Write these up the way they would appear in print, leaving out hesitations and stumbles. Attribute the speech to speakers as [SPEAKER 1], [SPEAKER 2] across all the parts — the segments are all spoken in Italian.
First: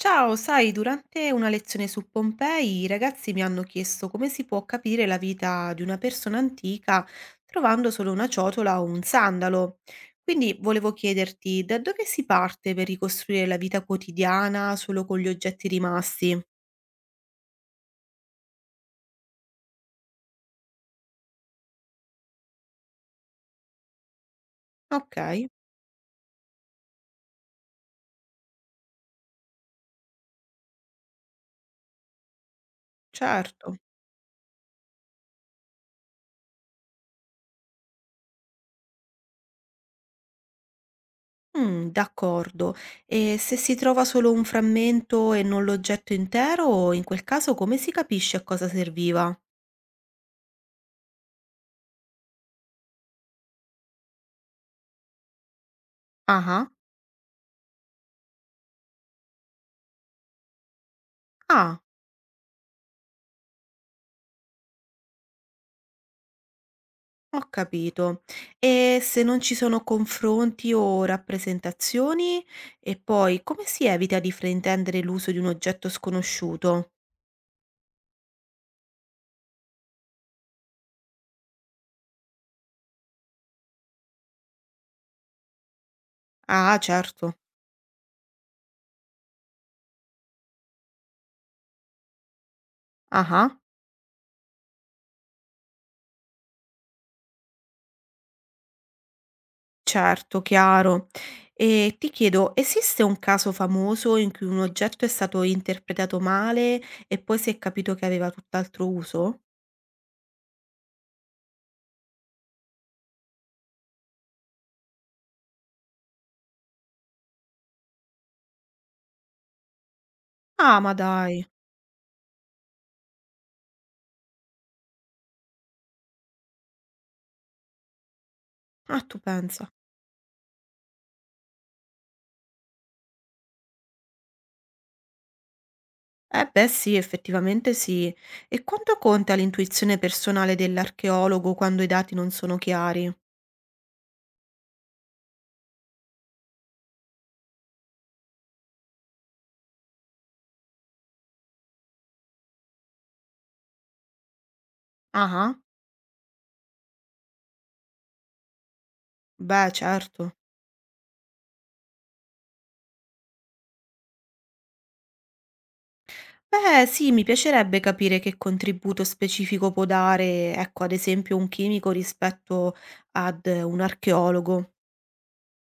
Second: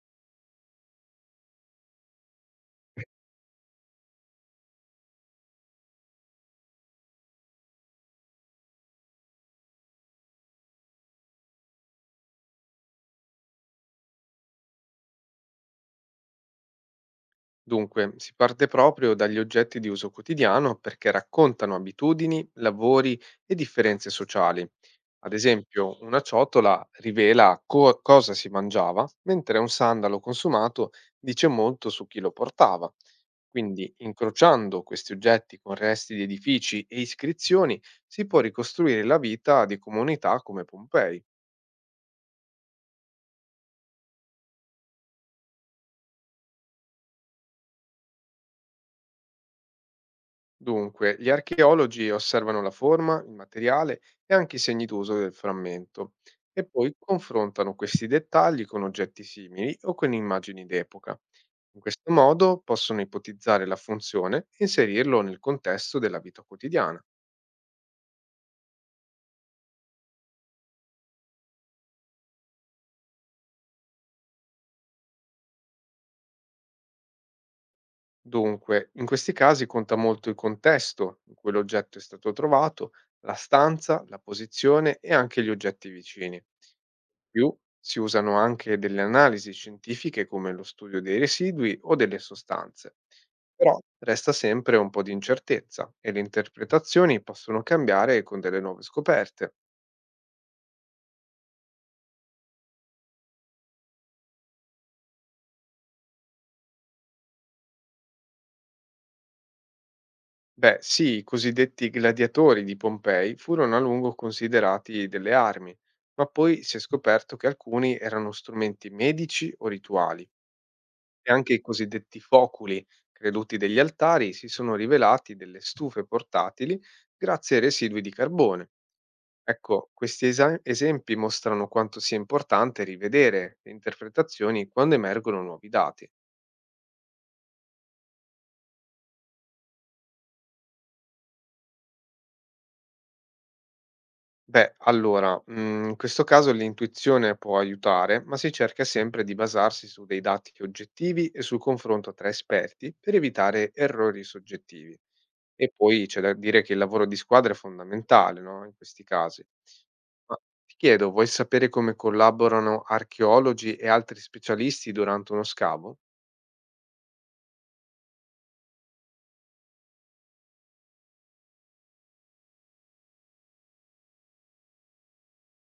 [SPEAKER 1] Ciao, sai, durante una lezione su Pompei i ragazzi mi hanno chiesto come si può capire la vita di una persona antica trovando solo una ciotola o un sandalo. Quindi volevo chiederti da dove si parte per ricostruire la vita quotidiana solo con gli oggetti rimasti?
[SPEAKER 2] Dunque, si parte proprio dagli oggetti di uso quotidiano perché raccontano abitudini, lavori e differenze sociali.
[SPEAKER 1] Ok,
[SPEAKER 2] Ad esempio, una ciotola rivela cosa si mangiava, mentre un sandalo consumato dice molto su chi lo portava.
[SPEAKER 1] certo.
[SPEAKER 2] Quindi, incrociando questi oggetti con resti di edifici e iscrizioni, si può ricostruire la vita di comunità come Pompei.
[SPEAKER 1] Mm, d'accordo. E se si trova solo un frammento e non l'oggetto intero, in quel caso come si capisce a cosa serviva?
[SPEAKER 2] Dunque, gli archeologi osservano la forma, il materiale e anche i segni d'uso del frammento e
[SPEAKER 1] Ah,
[SPEAKER 2] poi confrontano questi dettagli con oggetti simili o con immagini d'epoca. In
[SPEAKER 1] ah.
[SPEAKER 2] questo modo possono ipotizzare la funzione e inserirlo nel contesto della vita quotidiana.
[SPEAKER 1] Ho capito. E se non ci sono confronti o rappresentazioni? E poi come si evita di fraintendere l'uso di un oggetto sconosciuto?
[SPEAKER 2] Dunque, in questi casi conta molto il contesto in cui l'oggetto è stato trovato, la stanza, la posizione e anche gli oggetti vicini.
[SPEAKER 1] Ah, certo.
[SPEAKER 2] Più si usano anche delle analisi scientifiche come lo studio dei residui o delle sostanze.
[SPEAKER 1] Ah,
[SPEAKER 2] Resta sempre un po' di incertezza e le interpretazioni possono cambiare con delle nuove scoperte.
[SPEAKER 1] certo, chiaro. E ti chiedo, esiste un caso famoso in cui un oggetto è stato interpretato male e poi si è capito che aveva tutt'altro uso?
[SPEAKER 2] Beh, sì, i cosiddetti gladiatori di Pompei furono a lungo considerati delle armi, ma poi si è scoperto che alcuni erano strumenti medici o rituali
[SPEAKER 1] Ah, ma
[SPEAKER 2] e
[SPEAKER 1] dai.
[SPEAKER 2] anche i cosiddetti foculi, creduti degli altari, si sono rivelati delle stufe portatili grazie ai residui di carbone.
[SPEAKER 1] Ah, tu pensa.
[SPEAKER 2] Ecco, questi esa esempi mostrano quanto sia importante rivedere le interpretazioni quando emergono nuovi dati.
[SPEAKER 1] Eh beh sì, effettivamente sì. E quanto conta l'intuizione personale dell'archeologo quando i dati non sono chiari?
[SPEAKER 2] Beh, allora, in questo caso l'intuizione può aiutare, ma si cerca sempre di basarsi su dei dati oggettivi e sul confronto tra esperti per evitare errori soggettivi.
[SPEAKER 1] Ah,
[SPEAKER 2] E poi c'è da dire che il lavoro di squadra è fondamentale, no? In questi casi.
[SPEAKER 1] beh, certo.
[SPEAKER 2] Ma ti chiedo, vuoi sapere come collaborano archeologi e altri specialisti durante uno scavo?
[SPEAKER 1] Beh sì, mi piacerebbe capire che contributo specifico può dare, ecco, ad esempio un chimico rispetto ad un archeologo.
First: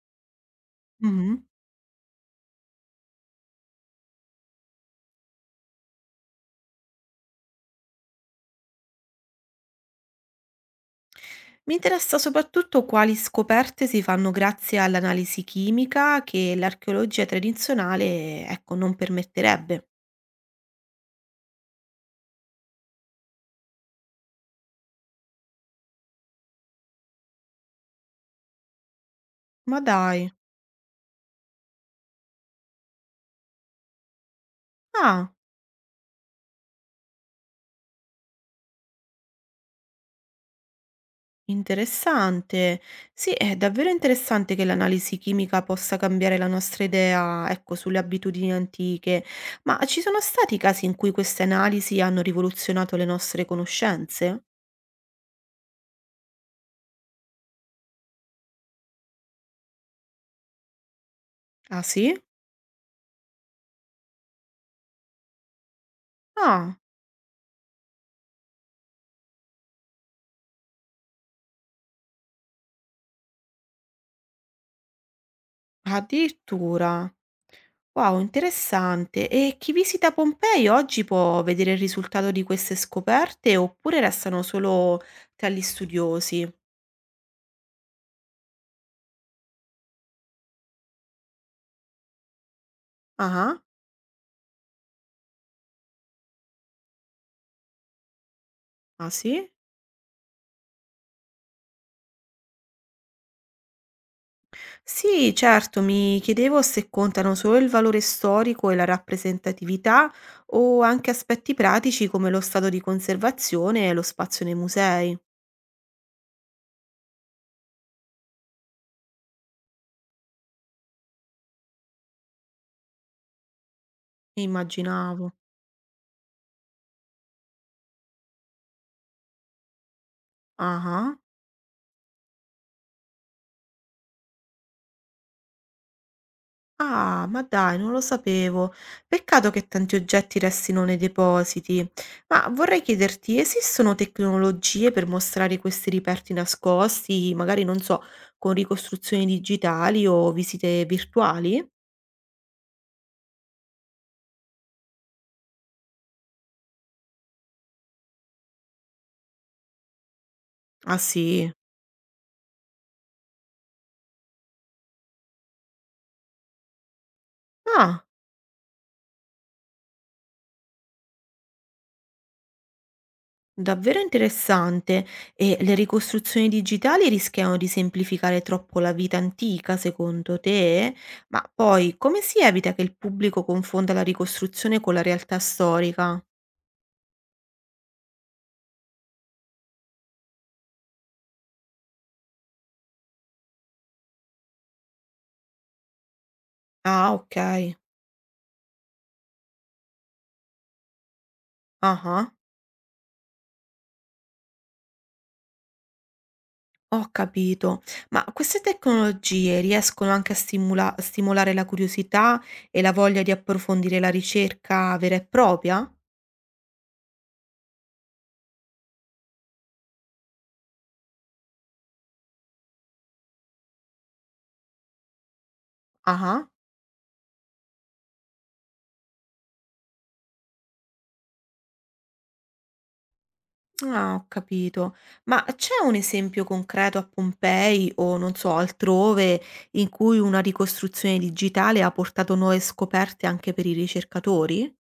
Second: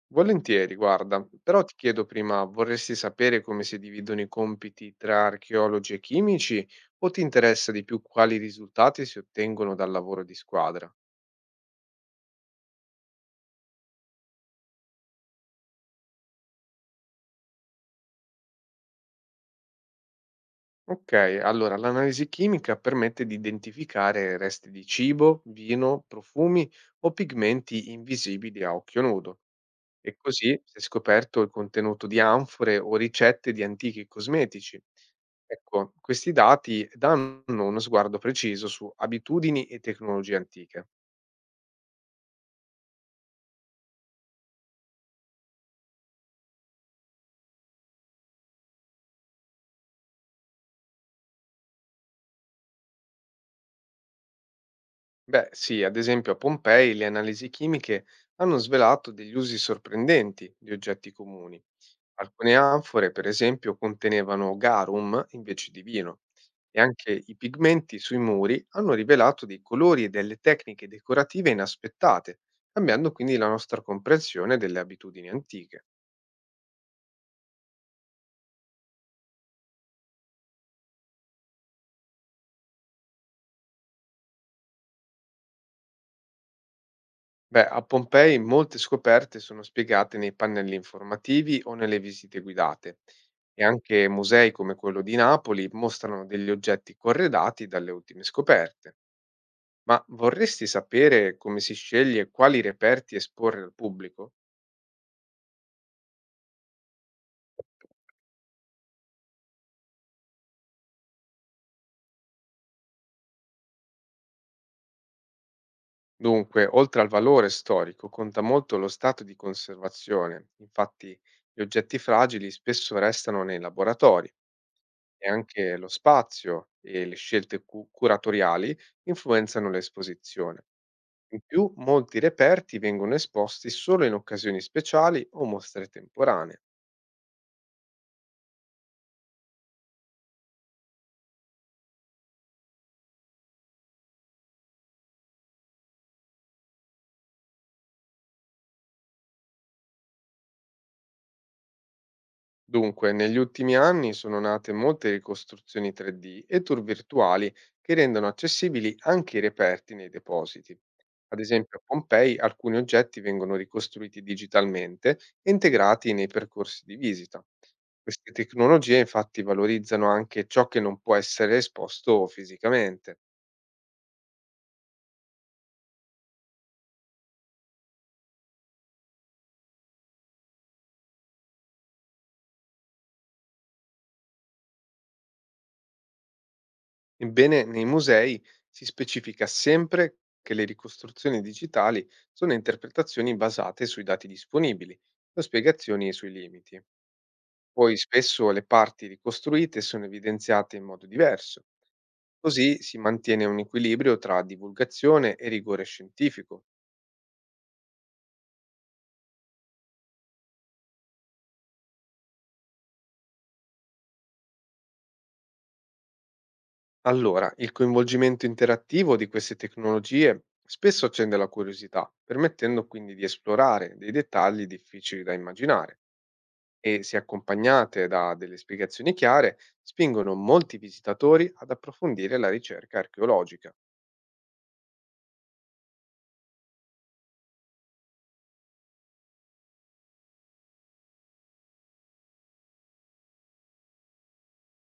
[SPEAKER 2] Volentieri, guarda,
[SPEAKER 1] Mhm.
[SPEAKER 2] però ti chiedo prima, vorresti sapere come si dividono i compiti tra archeologi e chimici o ti interessa di più quali risultati si ottengono dal lavoro di squadra?
[SPEAKER 1] Mi interessa soprattutto quali scoperte si fanno grazie all'analisi chimica che l'archeologia tradizionale, ecco, non permetterebbe.
[SPEAKER 2] Ok, allora l'analisi chimica permette di identificare resti di cibo, vino, profumi o pigmenti invisibili a occhio nudo.
[SPEAKER 1] Ma
[SPEAKER 2] E
[SPEAKER 1] dai.
[SPEAKER 2] così si è scoperto il contenuto di anfore o ricette di antichi cosmetici.
[SPEAKER 1] Ah.
[SPEAKER 2] Ecco, questi dati danno uno sguardo preciso su abitudini e tecnologie antiche.
[SPEAKER 1] Interessante. Sì, è davvero interessante che l'analisi chimica possa cambiare la nostra idea, ecco, sulle abitudini antiche. Ma ci sono stati casi in cui queste analisi hanno rivoluzionato le nostre conoscenze?
[SPEAKER 2] Beh, sì, ad esempio a Pompei le analisi chimiche hanno svelato degli usi sorprendenti di oggetti comuni.
[SPEAKER 1] Ah, sì?
[SPEAKER 2] Alcune anfore, per esempio, contenevano garum invece di vino
[SPEAKER 1] Ah,
[SPEAKER 2] e anche i pigmenti sui muri hanno rivelato dei colori e delle tecniche decorative inaspettate, cambiando quindi la nostra comprensione delle abitudini antiche.
[SPEAKER 1] addirittura. Wow, interessante. E chi visita Pompei oggi può vedere il risultato di queste scoperte oppure restano solo tra gli studiosi?
[SPEAKER 2] Beh, a Pompei molte scoperte sono spiegate nei pannelli informativi o nelle visite guidate
[SPEAKER 1] Ah, ah,
[SPEAKER 2] e anche musei come quello di Napoli mostrano degli oggetti corredati dalle ultime scoperte.
[SPEAKER 1] ah, sì?
[SPEAKER 2] Ma vorresti sapere come si sceglie quali reperti esporre al pubblico?
[SPEAKER 1] Sì, certo, mi chiedevo se contano solo il valore storico e la rappresentatività o anche aspetti pratici come lo stato di conservazione e lo spazio nei musei.
[SPEAKER 2] Dunque, oltre al valore storico, conta molto lo stato di conservazione. Infatti, gli oggetti fragili spesso restano nei laboratori e
[SPEAKER 1] Immaginavo.
[SPEAKER 2] anche lo spazio e le scelte curatoriali influenzano l'esposizione.
[SPEAKER 1] Ah,
[SPEAKER 2] In più, molti reperti vengono esposti solo in occasioni speciali o mostre temporanee.
[SPEAKER 1] ah, ma dai, non lo sapevo. Peccato che tanti oggetti restino nei depositi. Ma vorrei chiederti, esistono tecnologie per mostrare questi reperti nascosti, magari non so, con ricostruzioni digitali o visite virtuali?
[SPEAKER 2] Dunque, negli ultimi anni sono nate molte ricostruzioni 3D e tour virtuali che rendono accessibili anche i reperti nei depositi.
[SPEAKER 1] Ah
[SPEAKER 2] Ad
[SPEAKER 1] sì.
[SPEAKER 2] esempio, a Pompei alcuni oggetti vengono ricostruiti digitalmente e integrati nei percorsi di visita.
[SPEAKER 1] Ah.
[SPEAKER 2] Queste tecnologie infatti valorizzano anche ciò che non può essere esposto fisicamente.
[SPEAKER 1] Davvero interessante. E le ricostruzioni digitali rischiano di semplificare troppo la vita antica, secondo te? Ma poi come si evita che il pubblico confonda la ricostruzione con la realtà storica?
[SPEAKER 2] Ebbene, nei musei si specifica sempre che le ricostruzioni digitali sono interpretazioni basate sui dati disponibili, le spiegazioni e sui limiti.
[SPEAKER 1] Ah, ok.
[SPEAKER 2] Poi spesso le parti ricostruite sono evidenziate in modo diverso,
[SPEAKER 1] Ah, ah.
[SPEAKER 2] così si mantiene un equilibrio tra divulgazione e rigore scientifico.
[SPEAKER 1] Ho capito. Ma queste tecnologie riescono anche a stimolare la curiosità e la voglia di approfondire la ricerca vera e propria?
[SPEAKER 2] Allora, il coinvolgimento interattivo di queste tecnologie spesso accende la curiosità, permettendo quindi di esplorare dei dettagli difficili da immaginare.
[SPEAKER 1] Ah.
[SPEAKER 2] E, se accompagnate da delle spiegazioni chiare, spingono molti visitatori ad approfondire la ricerca archeologica.
[SPEAKER 1] Ah, ho capito. Ma c'è un esempio concreto a Pompei o non so, altrove in cui una ricostruzione digitale ha portato nuove scoperte anche per i ricercatori?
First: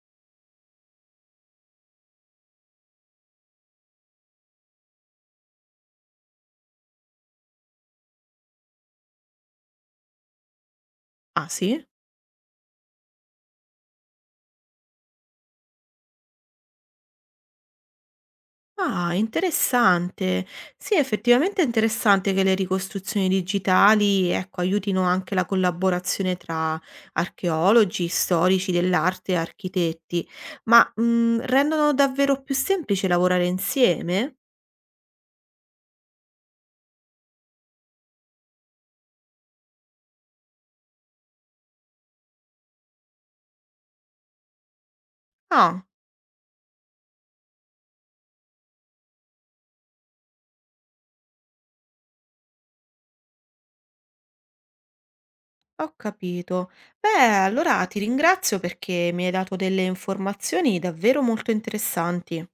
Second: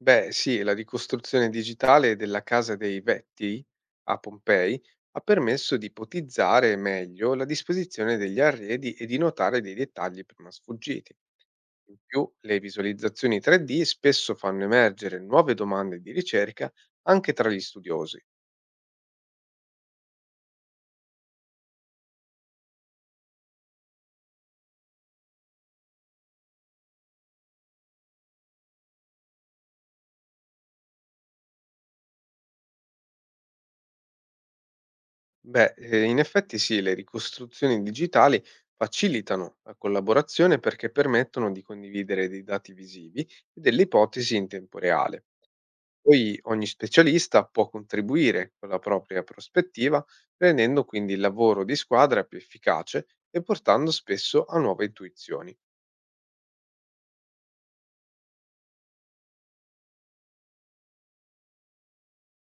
[SPEAKER 2] Beh, sì, la ricostruzione digitale della Casa dei Vetti a Pompei ha permesso di ipotizzare meglio la disposizione degli arredi e di notare dei dettagli prima sfuggiti.
[SPEAKER 1] Ah, sì?
[SPEAKER 2] In più, le visualizzazioni 3D spesso fanno emergere nuove domande di ricerca anche tra gli studiosi.
[SPEAKER 1] Ah, interessante. Sì, effettivamente è interessante che le ricostruzioni digitali, ecco, aiutino anche la collaborazione tra archeologi, storici dell'arte e architetti, ma rendono davvero più semplice lavorare insieme?
[SPEAKER 2] Beh, in effetti sì, le ricostruzioni digitali facilitano la collaborazione perché permettono di condividere dei dati visivi e delle ipotesi in tempo reale.
[SPEAKER 1] Ah.
[SPEAKER 2] Poi ogni specialista può contribuire con la propria prospettiva, rendendo quindi il lavoro di squadra più efficace e portando spesso a nuove intuizioni.
[SPEAKER 1] Ho capito. Beh, allora ti ringrazio perché mi hai dato delle informazioni davvero molto interessanti.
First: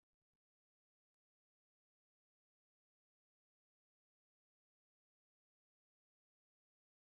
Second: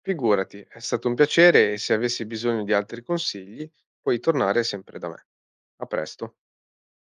[SPEAKER 2] Figurati, è stato un piacere e se avessi bisogno di altri consigli puoi tornare sempre da me. A presto.